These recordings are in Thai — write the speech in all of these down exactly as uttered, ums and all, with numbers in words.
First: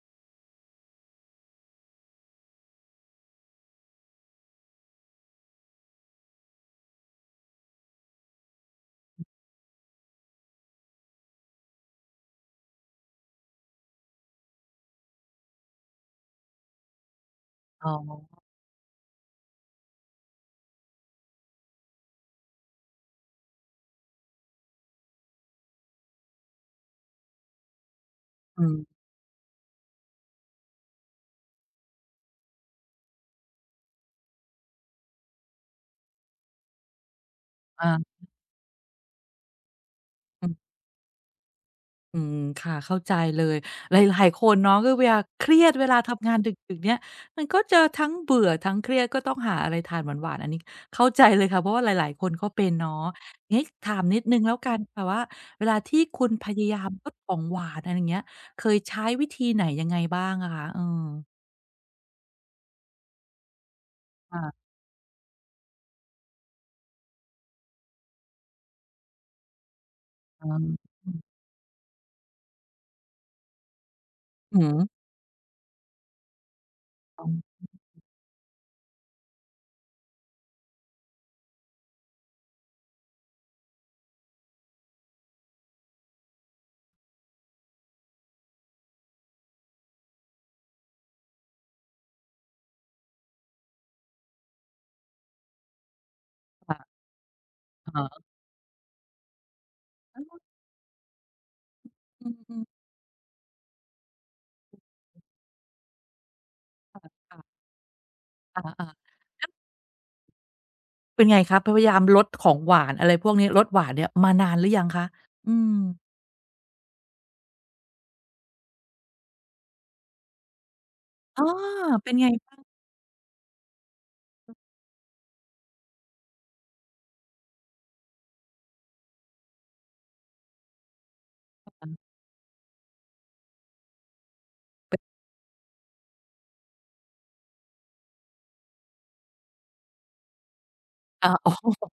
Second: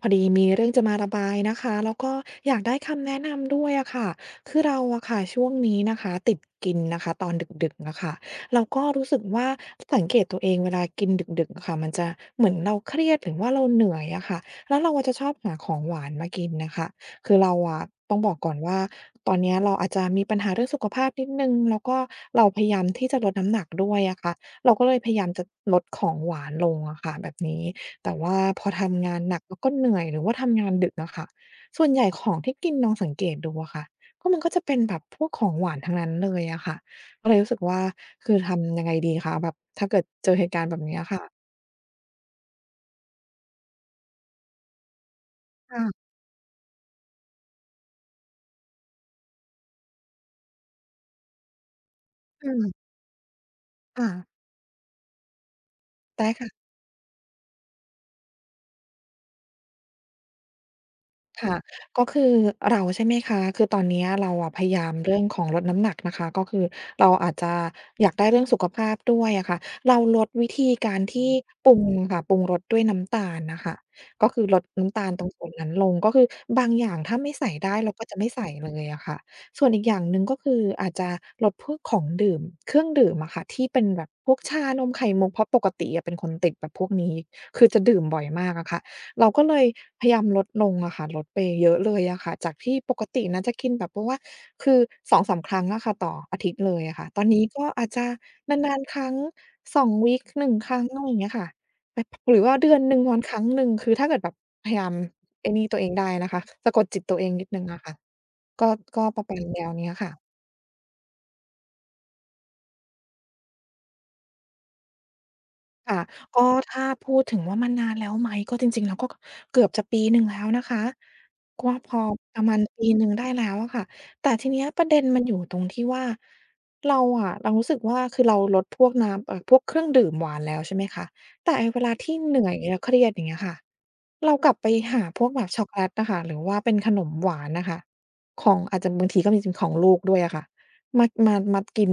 พอดีมีเรื่องจะมาระบายนะคะแล้วก็อยากได้คำแนะนำด้วยอะค่ะคือเราอะค่ะช่วงนี้นะคะติดกินนะคะตอนดึกๆอะค่ะเราก็รู้สึกว่าสังเกตตัวเองเวลากินดึกๆอะค่ะมันจะเหมือนเราเครียดหรือว่าเราเหนื่อยอะค่ะแล้วเราจะชอบหาของหวานมากินนะคะคือเราอะอ๋อต้องบอกก่อนว่าตอนเนี้ยเราอาจจะมีปัญหาเรื่องสุขภาพนิดหนึ่งแล้วก็เราพยายามที่จะลดน้ำหนักด้วยอะค่ะเราก็เลยพยายามจะลดของหวานลงอะค่ะแบบนี้ แต่ว่าพอือมทำงานหนักแล้วก็เหนื่อยหรือว่าทำงานดึกอะค่ะส่วนใหญ่ของที่กินลองสังเกตดูอะค่ะก็มันก็จะเป็นแบบพวกของหวานทั้งนั้นเลยอะค่ะก็เลยรู้สึกว่าอาคือทำยังไงดีคะแบบถ้าเกิดเจอเหอืตุการณ์มแบบเนี้ยค่ะอืมค่ะเข้าใจเลยหลายๆคนเนาะก็เวลาเครียดค่ะเวลาทำงานดึกๆเนี่ยมันก็จะทั้งเบื่อทั้งเครียดก็ต้องหาอะไรทานหวานๆอันนี้เข้าใจเลยค่ะเพราะว่าหลายๆคนก็อืเป็นเนาะมงี้ถามค่ะนิดหนึ่งแล้วกันค่ะว่าเวลาที่คุได้ณพยาค่ะ ยามลดของหวานอะไรอย่างเงี้ยเคยใช้วิธีไหนยังไงบ้างอะคะเออค่ะก็คือเราใช่ไหมคะคือตอนเนี้ยเราอะพค่ะยายามเรื่องของลดน้ำหนักนะคะก็คือเราอาจจะอยากได้เรื่องสุขภาพด้วยอะค่ะเราลดอ๋อวิธีการอือที่ปรุงค่ะปรุงรสด้วยน้ำตาลน่ะค่ะก็คือลอืดอน้ำตาลตรงส่วนนั้นลงก็คือบางอย่างถ้าอ๋ไม่ใส่อได้เราก็จะไม่ใส่เลยอะค่ะส่วนอีกอย่างหนึ่งก็คืออาจจะลดพวกของดื่มเครื่องดื่มอะค่ะที่เป็นแบบพวกชานมไข่มุกเพราะปกติอะเป็นคนติดแบบพวกนี้คือจะดื่มบ่อยมากอะค่ะ เราก็เลยพยายามลดลงอะค่ะลดไปเยอะเลยอะค่ะจากที่ปกตินะจะกินแบบว่าคือสองถึงสามครั้งอะค่ะต่ออาทิตย์เลยค่ะอะค่ะตอนนี้ก็อาอจจะะะนานๆครั้งสองวีกหนึ่งครั้งอะไรอย่างเงี้ยค่ะแบบอืหรือว่าเดือมนหนึ่งวันครั้งหนึ่งคือถ้าเกิดแบบพยายามไอ้นี่ตัวเองได้นะคะสะกดจิตตัวเอๆงนิดหค่ะนึ่งอะค่ะก็อาก็ๆ ประมาณแนวเนี้ยค่ะ เป็นไงคะพพยายามลดของหวานอะไรพวกนี้ลดหวานเนี่ยมานานหรือยังคะ อืมค่ะก็ถ้าพูดถึงว่ามันนานแล้วไหมก็จริงๆแล้วก็เกือบจะปีหนึ่งแล้วนะคะออก็พอเป็นไงประมาบ้ณปีหนึ่งได้แล้วอะค่ะแต่ทีเนี้ยประเด็นมันอยู่ตรงที่ว่าเราอะเรารู้สึกว่าคือเราลดพวกน้ำเอ่อพวกเครื่องดื่มหวานแล้วใช่ไหมคะแต่ไอ้เวาลางที่เหนื่อยแล้วเครียดอย่างเงี้ยค่ะเรากลับไปหาพวกแบบช็อกโกแลตอะค่ะหรือว่าเป็นขนมหวานน่ะค่ะของอาจจะบางทีก็มีเป็นของลูกด้วยอะค่ะมาอามาอ๋อมากิน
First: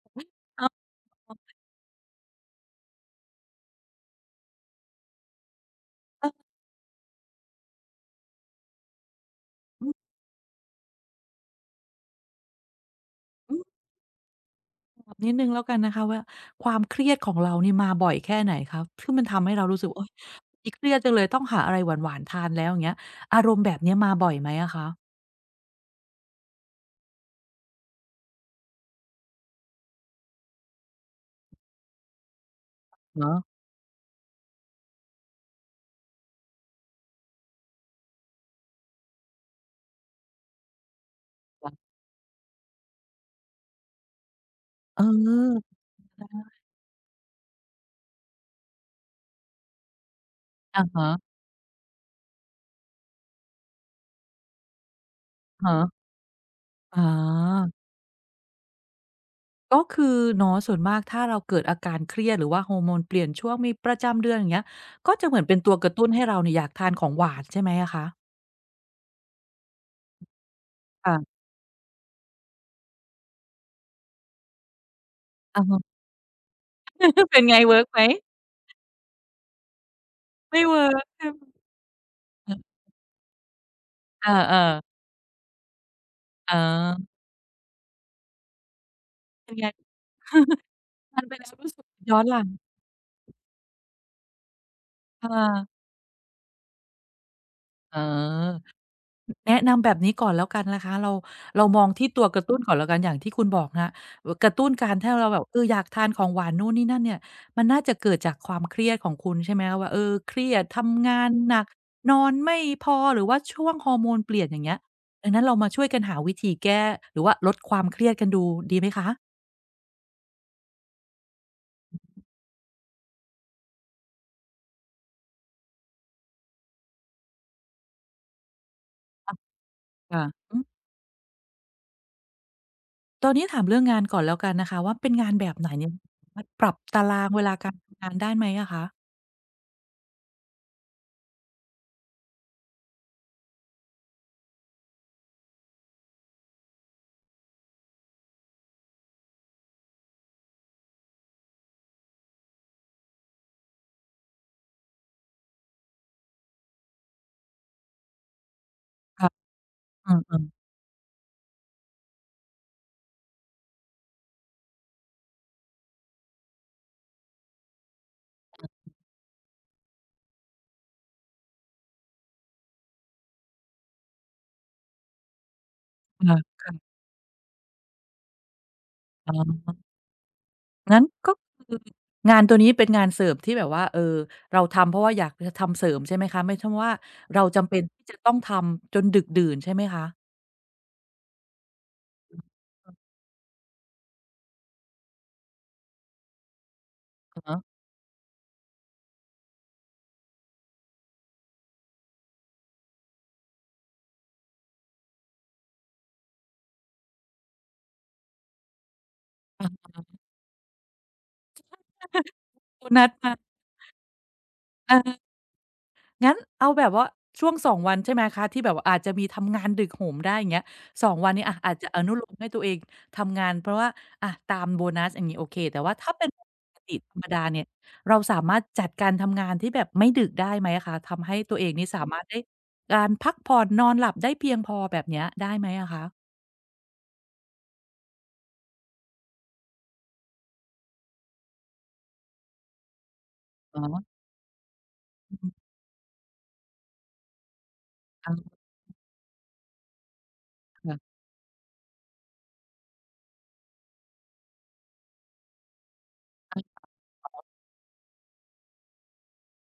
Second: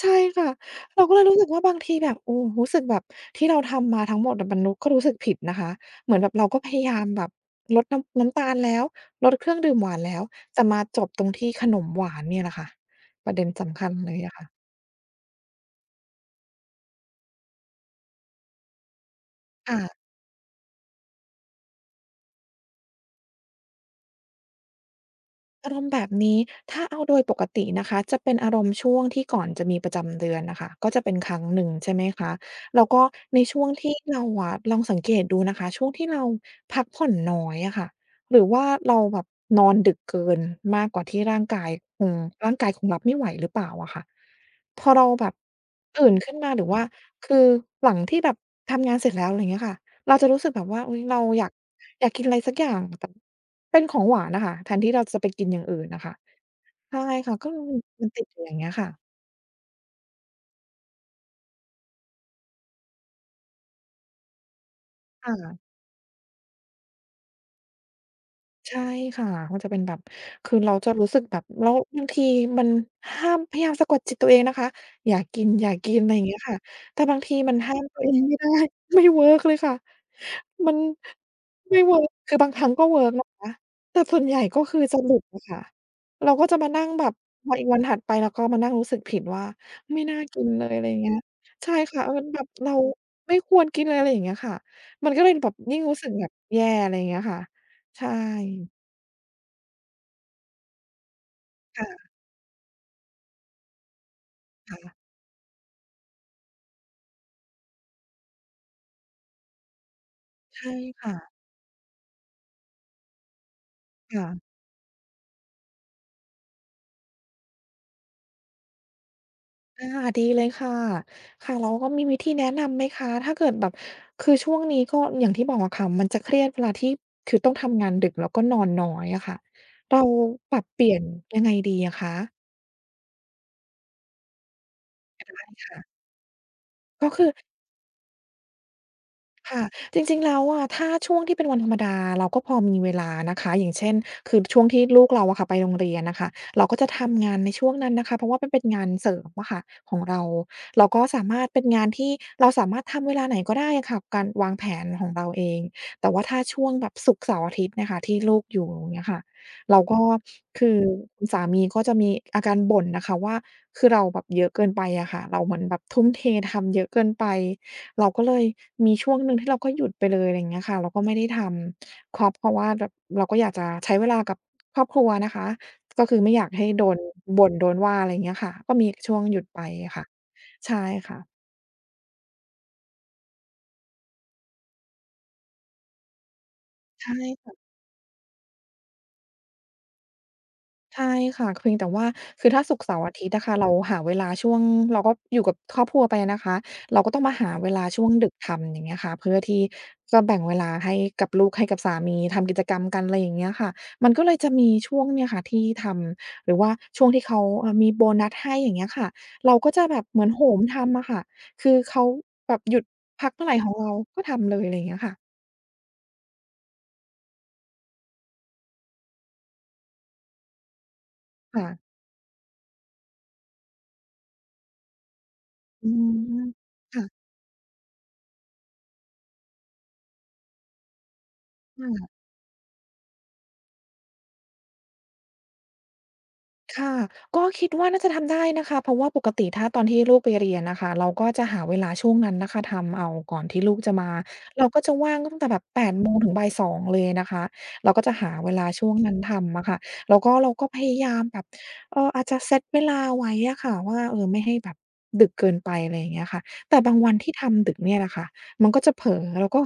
ใช่ค่ะเออเราก็เลยรู้สึกว่าบางทีแบบโอ้รู้สึกแบบที่เราทำมาทั้งหมดอะมันรุ้ก็รู้สึกผิดนะคะเหมือนเอแบอบเราก็พยายามแบบลดน้ำน้ำตาลแล้วลดเครื่องดื่มหอืมวานแล้วแต่มาจบตรงที่ขนมหวานเนี่ยแหละค่ะประเด็นอืมสำคัญเลยอะค่ะถามนิดหนึ่งแล้วกันนะคะว่าความเครียดของเรานี่มาบ่อยแค่ไหนคะที่มันทำให้เรารู้สึกโอ๊ค่ะ ยวันนี้เครียดจังเลยต้องหาอะไรหวานๆทานแล้วอย่างเงี้ยอารมณ์แบบเนี้ยมาบ่อยไหมอะคะอารมณ์แบบนี้ถ้าเอาโดยปกตินะคะจะเป็นอารมณ์ช่วงที่ก่อนจะมีประจำเดือนน่ะค่ะก็จะเป็นครั้งหนึ่งใช่ไหมคะแล้วก็เนาะในช่วงที่เราอะลองสังเกตดูนะคะช่วงที่เราพักผ่อนน้อยอะค่ะหรือว่าเราแบบนอนดึกเกินมากกว่าที่ร่างกายแบบคงร่างกายคงรับไม่ไหวหรือเปล่าอะค่ะพอเเราแบบออตื่นขึ้นมาหรือว่าคือหลังที่แบบทำงานเสร็จแล้วอะไรอย่างเงี้ยค่ะ เราจะรู้สึกแบบว่าอะอุ๊ยฮะเราอยากอยากกินอะไรสักอย่างแต่เป็นของหวานน่ะค่ะแทนที่เราจะไปกินอย่างอะฮะอื่นน่ะค่ะอ๋ใช่อ ค่ะก็มันมันติดอยู่อย่างเงี้ยค่ะก็คือเนาะส่วนมากถ้าเราเกิดอาการเครียดหรือว่าฮอร์โมนเปลี่ยนช่วงมีประจำเดือนอย่างเงี้ยก็จะเหมือนเป็นค่ะ ตัวกระตุ้นให้เราเนี่ยอยากทานของหวานใช่ไหมอะคะใช่ค่ะมันจะเป็นแบบคือเราจะรู้สึกแบค่ะบแล้วบางทีมันห้ามพยายามสะกดจิตตัวเองนะคะอย่ากินอะอย่าฮะ กินอะไรอย่างเงี้ยค่ะแต่บาง ทีเป็นมัไงนห้าเวิมร์กไหตัมวเองไม่ได้ ไม่เวิร์กเลยค่ะไม่มันเวิร์กใช่ไหมไม่เวิร์กคือบางคเรั้งก็เวิร์กนะคะแต่ส่วนอใหอญ่เอก็อคือจะหลุดอะค่ะเราก็ๆอ๋อจะมานั่งแบบพออีกวันถัดไปเราก็มานั่งรู้สึกผิดว่าเป็นไง ไม่น่ากินเลยอะไรอย่างเงี้ ยทานไปแล้วรู้ใช่สึกค่ะเออย้อนหแบลับงเราไม่ควรกินเลยอะไรอย่างเงี้ยค่ะมันก็อเลยแบบายิ่งรู้สึกแบบแย่อะไรอย่างเงี้ยค่ะเออ ใช่ แนะนำแบบนี้ก่อนแล้วกันนะคะเราเรามองที่ค่ะตัวกระตุ้นก่อนแล้วกันอย่างที่คุณบอกนะคะเอ่อกระตุ้นกาค่ะ รถ้าเราแบบเอออยากทานของหวานนู่นนี่นั่นเนี่ยมันน่าจะเกิดจากความเครียดของคุณใช่ไหมคะว่าเออเครียดใช่ทำค่ะงานหนักนอนไม่พอหรือว่าช่วงฮอร์โมนค่ะเปลี่ยนอย่างเงี้ยดังนั้นเรามาช่วยกันหาวิธีแก้หรือว่าลดความเครียดกันดูดีไหมคะอาดีเลยค่ะ ค่ะแล้วก็มีวิธีแนะนำไหมคะ ถ้าเกิดแบบคือช่วงนี้ก็อย่างที่บอกอะค่ะมันจะเครียดเวลาที่คือต้องทำงานดึกแล้วก็นอนน้อยอะค่ะ เราค่ะปอืรัมบเปลี่ยนยังไงดีอะคะตอนนี้ถามเรื่องงานก่อนแล้วกันนะคะว่าเป็นงานแบบไหนเนี่ยค่ะ มันปรับตารางเวลาการทำงานได้ไหมอะคะค่ะจริงๆแล้วอะถ้าช่วงที่เป็นวันธรรมดาเราก็พอมีเวลานะคะอย่างเช่นคือช่วงที่ลูกเราอะค่ะไปโรงเรียนน่ะค่ะเราก็จะทำงานในช่วงนั้นนะคะเพราะว่ามันเป็นงานเสริมอะค่ะของเราเราก็สามารถเป็นงานที่เราสามารถทำเวลาไหนก็ได้อะค่ะการวางแผนของเราเองแต่ว่าถ้าช่วงแบบศุกร์เสาร์อาทิตย์เนี่ยค่ะที่ลูกอยู่อย่างเงี้ยค่ะค่ะเราก็อืมคือคุณสามีก็จะมีอาการบ่นนะคะว่าคือเราแบบเยอะเกินไปอะค่ะเราเหมือนแบบทุ่มเททำเยอะเกินไป เราก็เลยมีช่วงหนึ่งที่เราก็หยุดไปเลยอะไรอย่างเงี้ยค่ะเราก็ไม่ได้ทำครอบเพราะว่าแบบเราก็อยากจะใช้เวลากับครอบครัวนะคะก็คืๆอไม่อยากให้ค่ะโดๆนบ่นโดนว่าอะไรอย่างเงี้ยค่ะก็มีช่วงอ๋หยุดไปอ อะค่ะใช่งั้นก็ค่ะคืองานตัวนี้เป็นงานเสริมที่แบบว่าเออเราทำเพราะว่าอยากจะทำเสริมใช่ไหมคะไม่ใช่ว่าใชเรา่ จำเป็นที่จะต้องทำจนดึกดื่นใช่ไหมคะใช่ค่ะเพียงแต่ว่าคือถ้าศุกร์เสาร์อาทิตย์อะค่ะเราหาเวลาช่วงเราก็อยู่กับครอบครัวไปนะคะเราก็ต้องมาอะหาฮะเวลาช่วงดึกทำอย่างเงี้ยค่ะเพื่อที่จะแบ่งเวลาให้กับลูกให้กับสามีทำกิจกรรมกันอะไรอย่างเงี้ยค่ะมันก็เลยจะมีช่วงเนี่ยค่ะที่ทำหรือว่าช่วงที่เขาเอ่อมีโบนัสให้อย่างเงี้ยค่ะเราก็จะแบบเหมือนโหมทำอะค่ะคือเขาแบบหยุดคุณนัดพัมากเมื่อไรของเราก็ทำเลยอะไรอย่างเงี้ยค่ะอา งั้นเอาแบบว่าช่วงสองวันใช่ไหมคะที่แบบว่าอาจจะมีทำงานดึกโหมได้อย่างเงี้ยสองวันนี้อะค่ะอาจจะอนุโลมให้ตัวเองทำงานเพราะว่าอะตามโบนัสอย่างงี้โอเคแต่อืว่าถ้าเป็นปมกติธรค่ะรมดาเนี่ยเราสามารถจัดการทำงานที่แบบไม่ดึกได้ไหมอะคะทำให้ตัวเองค่นี่สามาะ รถได้การพักผ่อนนอนหลับได้เพียงพอแบบเนี้ยได้ไหมอะคะค่ะก็คิดว่าน่าจะทำได้นะคะเพราะว่าปกติถ้าตอนที่ลูกไปเรียนนะคะเราก็จะหาเวลาช่วงนั้นนะคะทำเอาก่อนที่ลูอ๋กอจะมาเราก็จะว่างตั้งแต่อืแบบมแปดโมงถึงบ่ายสองเลยนะคะเราก็จะหาเวอาลาช่วงนั้นทำอะค่ะแล้วก็เราก็พค่ะยายามแบบเอ่ออาจจะเซตเวลาไว้อะค่ะว่าเออไม่ให้แบบดึกเกินไปอะไรอย่างเงี้ยค่ะอแต่าบางวันที่ทำดึกเนี่ยแหละค่ะมันก็จะเผลอแล้วก็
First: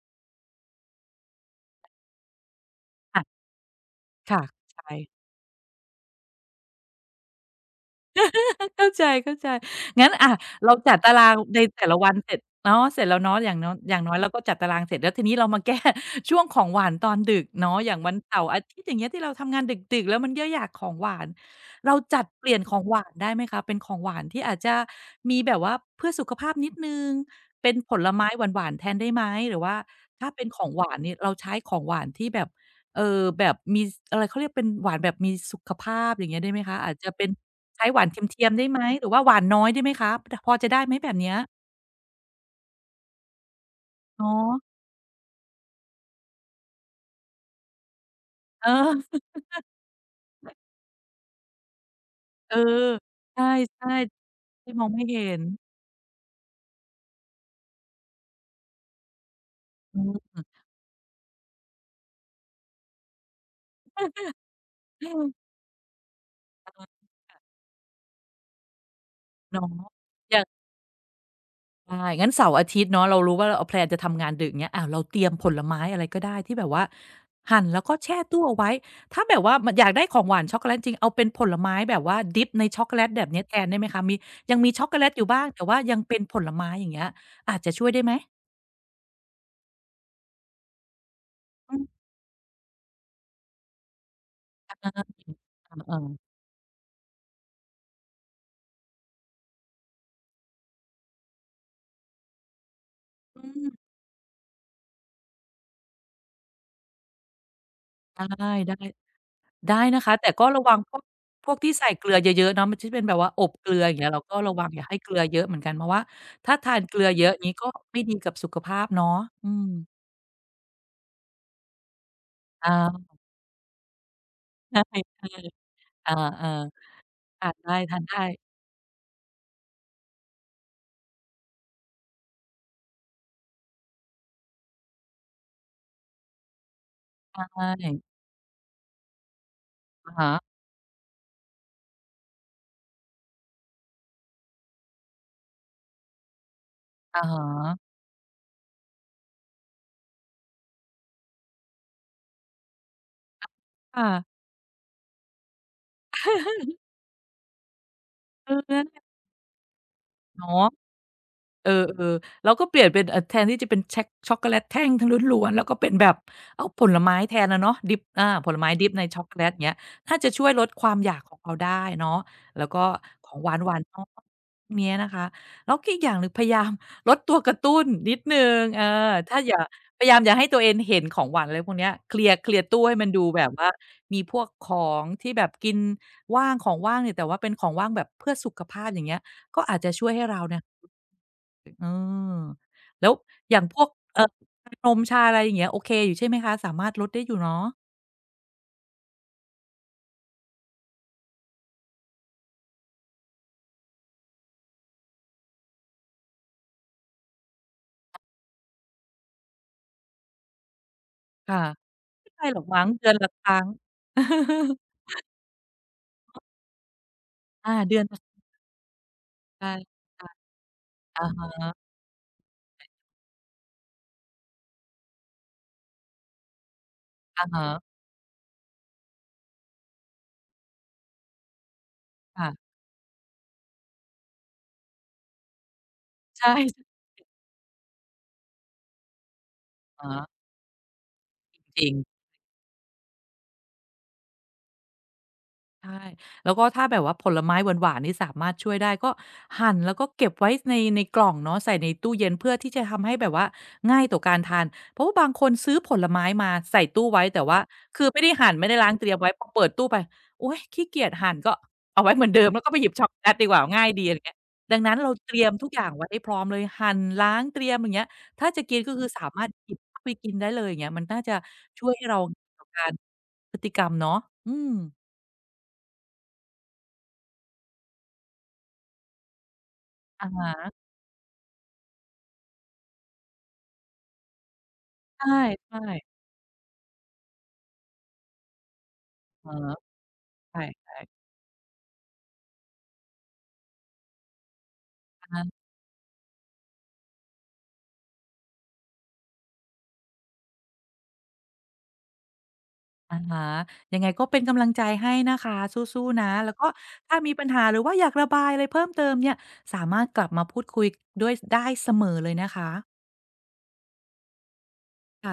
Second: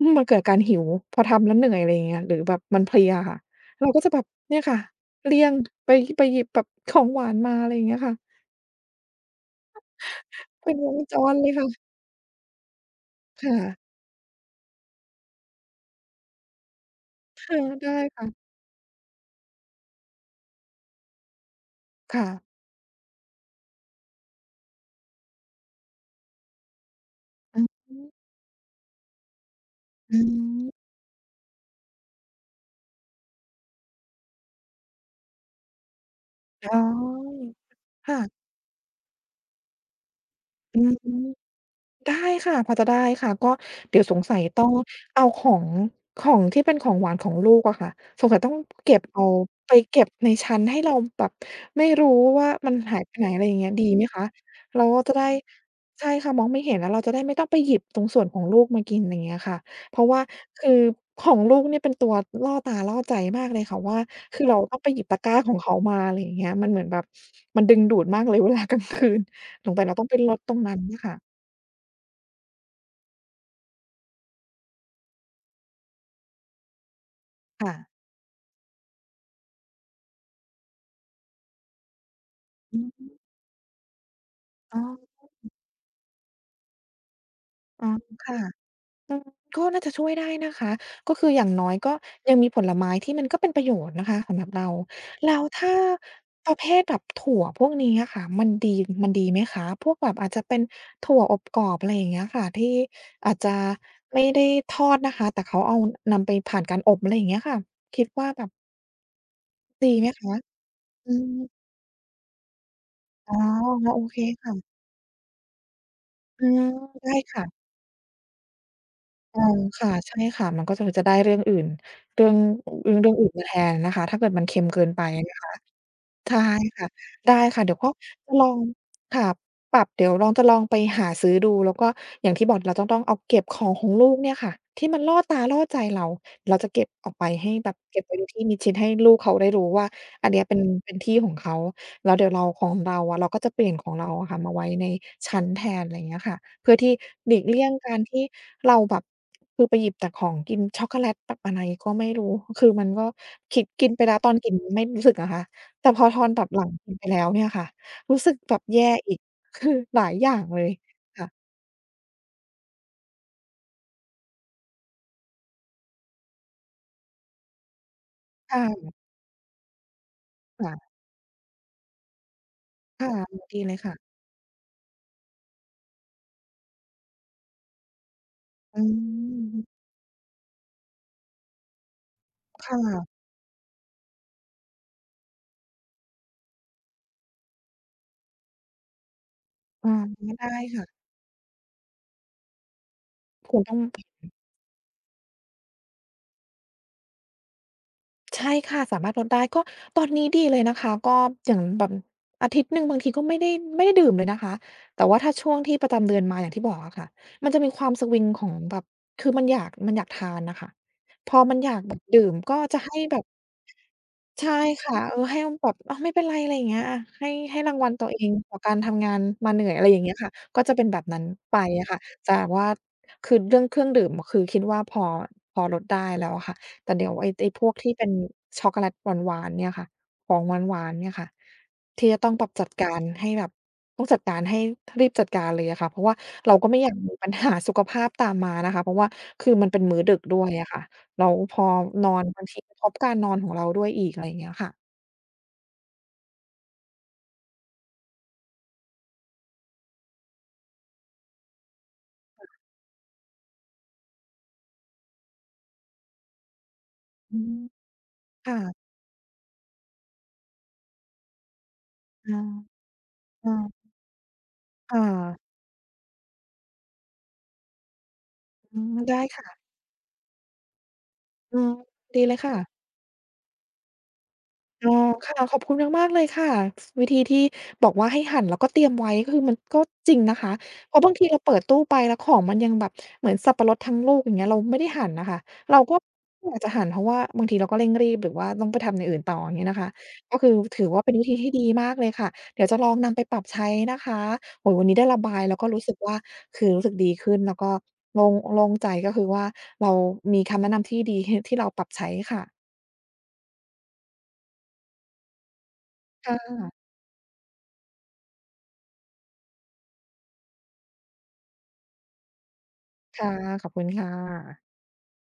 มันเกิดการหิวพอทำแล้วเหนื่อยอะไรอย่างเงี้ยหรือแบบมันเพลียอะค่ะค่ะเราก็จะแบบค่ะเนี่ยค่ะ ใช่ เลี่ยงไปไปหยิบแบบของหวานมาอะไรอย่างเงี้ยค่ะ เข้าใจเข้าใจ งั้นอะเราเป็นวจังดตาจรารงเลยในค่ะแต่ละวันเสร็จเนาะเสร็จแล้วเนาะอย่าค่ะงน้อยอย่างน้อยเราก็จัดตารางเสร็จแล้วทีนี้เรามาแก้ ช่วงของหวานตอนดึกค่ะเนาะอได้ย่างวันเสาค่ะร์อาทิตย์อย่างเงี้ยที่เราทำงานดึกๆแล้วมันก็อยากของหวานเราจัดค่ะเปลี่ยนของหวานได้ไหมคะเป็นของหวานที่อาจจะมีแบบว่าเพื่อสุขภาพนิดหนึ่งอือเป็นผฮึลไม้หวานๆแทนได้ไหมหรือว่าอืถ้าเป็นของหมวานนี่เราใช้ของหวานที่แบบเอ่อแบบมีสอะไรเขาเรียกเป็นหวานแบบมีสุขภาพอย่างเงี้ยได้ไหมอ๋คะอาจจะเป็น อใช้หวานเทีค่ะยมๆได้ไหมหรือว่าหวานน้อยได้ไหมคะดพอจะอืได้ไหมอแบฮึ บเนี้ยได้ค่ะพอจะได้ค่ะก็เดี๋ยวสงเนาสัยะต้องเอาของของที่เป็นของหวานของลูกอะค่ะสงสัยต้องเเก็บออ เอาไปเก็บในชั้นให้เราแบบไม่รู้ ว่าเออมันหายไปไหนอะใชไรอย่างเงี้ยดี่ไหมคะๆที่เรามองก็ไม่จะเห็ได้นใช่ค่ะมองไม่เห็นแล้วเราจะได้ไม่ต้องไปหยิบตรงส่วนของลูกมากินอย่างเงี้ยค่ะเพอืราะว่ามคือของลูกเนี่ยเป็นตัวล่อตาล่อใจมากเลยค่ะว่าคือเราต้องไปหยิบตะกร้าของเขามาอะไรอย่างเงี้ยมันเหมือนแบบมันดึงดูดมากเลยเวลากลางคืนเนาะสงสัยเราต้องไปรอดย่างตรงนั้นน่ะค่ะใช่งั้นเสาร์อาทิตย์เนาะเรารู้ว่าเราแพลนจะทำงานดึกเงี้ยอ้าวเราเตรียมผลไม้อะไรก็ได้ที่แบบว่าหั่นค่ะ แล้วก็แช่ตู้เอาไว้ถ้าแบบว่ามอยากได้ของหวานช็อกโกแลตจริงเอาเป็นผลไม้แบบว่าดิปในช็อกโกแลอืตมแบบเนี้ยแทนได้ไหมคะมียังมีอ๋ช็อกโกแลตออยู่บ้างแต่ว่ายังเป็นผลไม้อย่างเงี้ยอาจจะช่อ๋อวยได้ไหมค่ะอืมก็น่าจะช่วยได้นะคะ ก็คืออย่างน้ออืยก็มยังมีผลไม้ที่มันก็เป็นประโยชน์นะคะสำหรับเราแล้วถ้าเออๆประเภทแบบถั่วพวกนี้อะค่ะมันดีมันดีไหมคะพวกแบบอาจจะเป็นถั่วอบกรอบอะไรอย่างเงี้ยค่ะที่อาจอืจะม ไม่ได้ทอดนะคะ แต่เขาเอานำไปผ่านการอบอะไรอย่างเงี้ยค่ะคิดไว่าแบบด้ได้ได้ดีนะไหมคะแต่คะ ก็ระวังพวกอืมพวกที่ใส่เกลือเยอะๆเนาะมันที่เป็นแบบว่าอ๋ออบเกลืออย่างโอเงี้ยเคเราก็ระวังค่ะอย่าให้เกลือเยอะเหมือนกันเพราะว่าอืถ้ามทานเกลือได้เยอะอค่ะ ย่างงี้ก็ไม่ดีกับสุขภาพเนาะเอออืมค่ะใช่ค่ะ มันก็จะจะได้เรื่องอื่น เรื่องเรื่องอาเรื่องอื่นมาแทนนะคะ ถ้าเกิดมันเค็มใชเกินไป่นะคะ ๆเออใช่ค่ะได้ๆทานค่ะเดี๋ได้ยวก็ทานได้จะลองค่ะปรับเดี๋ยวลองจะลองไปหาซื้อดูแล้วก็อย่างที่บอกเราจะต้องเอาเก็บของของลูกเนี่ยค่ะที่มันล่อตาล่อใจเราเราจะเก็บออกไปใชให้่แบบเก็บไว้ในที่มิดชิดให้ลูกเขาได้รู้ว่าอะอันฮะเนี้ยเป็นเป็นที่ของเขาแล้วเดี๋ยวเราของเราอะเราก็จะเปลี่ยนของเราอะค่ะมาไว้ในชั้นแทนอะไรอย่างเงี้ยค่ะเพื่อที่อะหลีฮะกเลี่ยงการที่เราแบบคือไปหยิบแต่ของกินช็อกโกแลตแบบอะไรก็ไม่รู้คือมันก็คิดกินไปค่ะ แล้วตอนกินไม่รู้สึกนะคะ แต่พอทอนแบบหลัง กินไปแล้วเนี่ยค่ะรู้สึกเอแบอบนั่นแย่แหละอีก คือหลายอย่างเนาะ เลยค่ะเออๆเราก็เปลี่ยนเป็นเอ่อแทนที่จะเป็นแช็กช็อกโกแลตแท่งทงล้วนๆแล้วก็เป็นแบบเอาวผลไม้แทนอะเนาะดริปอาผลไม้ดริปค่ะในช็อกโกแลตอย่างเงี้ยน่าจะช่วยลดควาค่ะมอยากของเราได้เนาะแล้วก็ค่ะของหวดีเลายนๆน้อยค่ะเนี้ยนะคะแล้วก็อีกอย่างหนึ่งพยายามลดตัวกระตุ้นนิดหนึ่งอืเออถ้าอย่ามพยายามอย่าให้ตัวเองเห็นของหวานอะไรพวกเนี้ยเคลียร์เคลียร์ค่ะตู้ให้มันดูแบบว่ามีพวกของที่แบบกินว่างของว่างเนี่ยแต่ว่าเป็นของว่างแบบเพื่อสุขภาพอย่างเงี้ยก็อาจจะอาช่วยให้เราได้เนี่ย ค่ะเออแล้วอคงย่างต้พองวกเอ่อชานมชาอะไรอย่างเงี้ยโอเคอยู่ใช่ไหมคะสามารถลดได้อยู่เนาะใช่ค่ะสามารถลดได้ก็ตอนนี้ดีเลยนะคะก็อย่างแบบอาทิตย์หนึ่งบางทีก็ไม่ได้ไม่ได้ดื่มเลยนะคะแต่ว่าถ้าช่วงที่ประจำเดือนมาอย่างที่บอกอะค่ะมันจะมีความสวิงของแบบคือมันอยากมันอยากทานน่ะค่ะพอมันค่ะอยากแบบดื่ไม่เป็นมไกก็หรอกจะมั้งให้เดือแบนบ ละครั้งใช่ค่ะเออให้แบบอ้าวไม่เป็นไรอะไรอย่างเงี้ยอะให้ให้ราอางวัลเดือน ตัวเอง ต่อการทำงานมาเหนื่อยอะไรอได้ย่างเงี้ยค่ะก็จะเป็นแบบนั้นอะฮไปะอะค่ะแต่ว่าคือเรื่องเครื่องดื่มคือคิดว่าพอพอลดได้แล้วอะค่ะแต่เดี๋ยวไอ้อะไอ้พฮะวกที่เป็นช็อกโกแลตหวานๆเนี่ยค่ะของหวานๆเนี่ยค่ะที่จะต้องแบบจัค่ะดการให้แบบต้องจัดการให้รีบจัดการเลยอะค่ะเพราะว่าใชเราก็ไม่อยาก่มีปัญหาสุขภาพตามมานะคะเพราะว่าคือมันเป็นมื้ออะดึกฮะด้วยอะค่ะ แล้วพอจรินอง นบางทีกระทบการนอนของเราด้วยอีกอะไรอย่างเงี้ยค่ะใช่แล้วก็ถ้าแบบว่าผลไม้หวานๆนี่สามารถช่วยได้ก็หั่นแล้วก็เก็บไว้ในในกล่องเนาะใส่ในตู้เย็นเพื่อที่จะทำให้แบบว่าง่ายต่อการทานเพราะว่าบางคนซื้อผลไม้มาใส่ตู้ไว้อืแต่มว่าคือไม่ได้หั่นไม่ได้ค่ะล้างเตรียมไว้พอเปิดตู้ไปโอ๊ยขี้เกียจหั่นก็เอาไว้เหมือนอาเดิมแล้วก็ไปหยิบช็อกโกแลตดีกว่าง่ายอาดีอะไรอย่างเงี้ยดังนั้นค่ะเราเตรียมทุกอย่างไว้ให้พร้อมเลยหั่นล้างเตรียมอย่างเงี้ยถ้าจะกิอืนก็มคือได้สามารถค่ะหยิบเข้าไปกินได้เลยอย่างเงี้ยมันน่าจะอืมช่วยให้เราดีเลยค่ะ ต่อการพฤติกรรมเนาะอืมอ๋อค่ะขอบคุณมากๆเลยค่ะสวิธีที่บอกว่าให้หั่นแล้วก็เตรียมไว้ก็คือมันก็จริงอะนะคะฮะ เพราะบางทีเราเปิดตู้ไปแล้วของมันยังแบบเหมือนสับปะรดทั้งลูกอย่างเงี้ยเราไม่ได้หั่นน่ะใช่ค่ะใช่เราก็มอยากจะหั่นเพราะว่าบางทีเราก็เร่งรีบหรือว่าต้องไปทำอย่างอื่นต่อออะย่างเงี้ยฮะนะคะก็คือใชถือ่ว่าเป็นวิธีที่ดีมากเลยค่ะเดี๋ยวจะลองนำไปปรับใช้นะคะโอ้โฮวันนี้ได้ระๆอะบายฮะแล้วก็รู้สึกว่าคือรู้สึกดีขึ้นแล้วก็โล่งโล่งใจก็คือว่าเรามีคำแนะนำที่ดีที่เราปรับใช้ค่ะอะฮะยังไงก็เป็นกำลังใจให้นะคะสู้ๆคนะ แล้วก็่ะ ถ้ามีปัญหาหรือว่าอยากระบายอะไรเพิ่มเติมเนี่ย สามารถกลับมาพูดคุยด้วยได้เสมอเลยนะคะค่ะขอบคุณค่ะค่ะ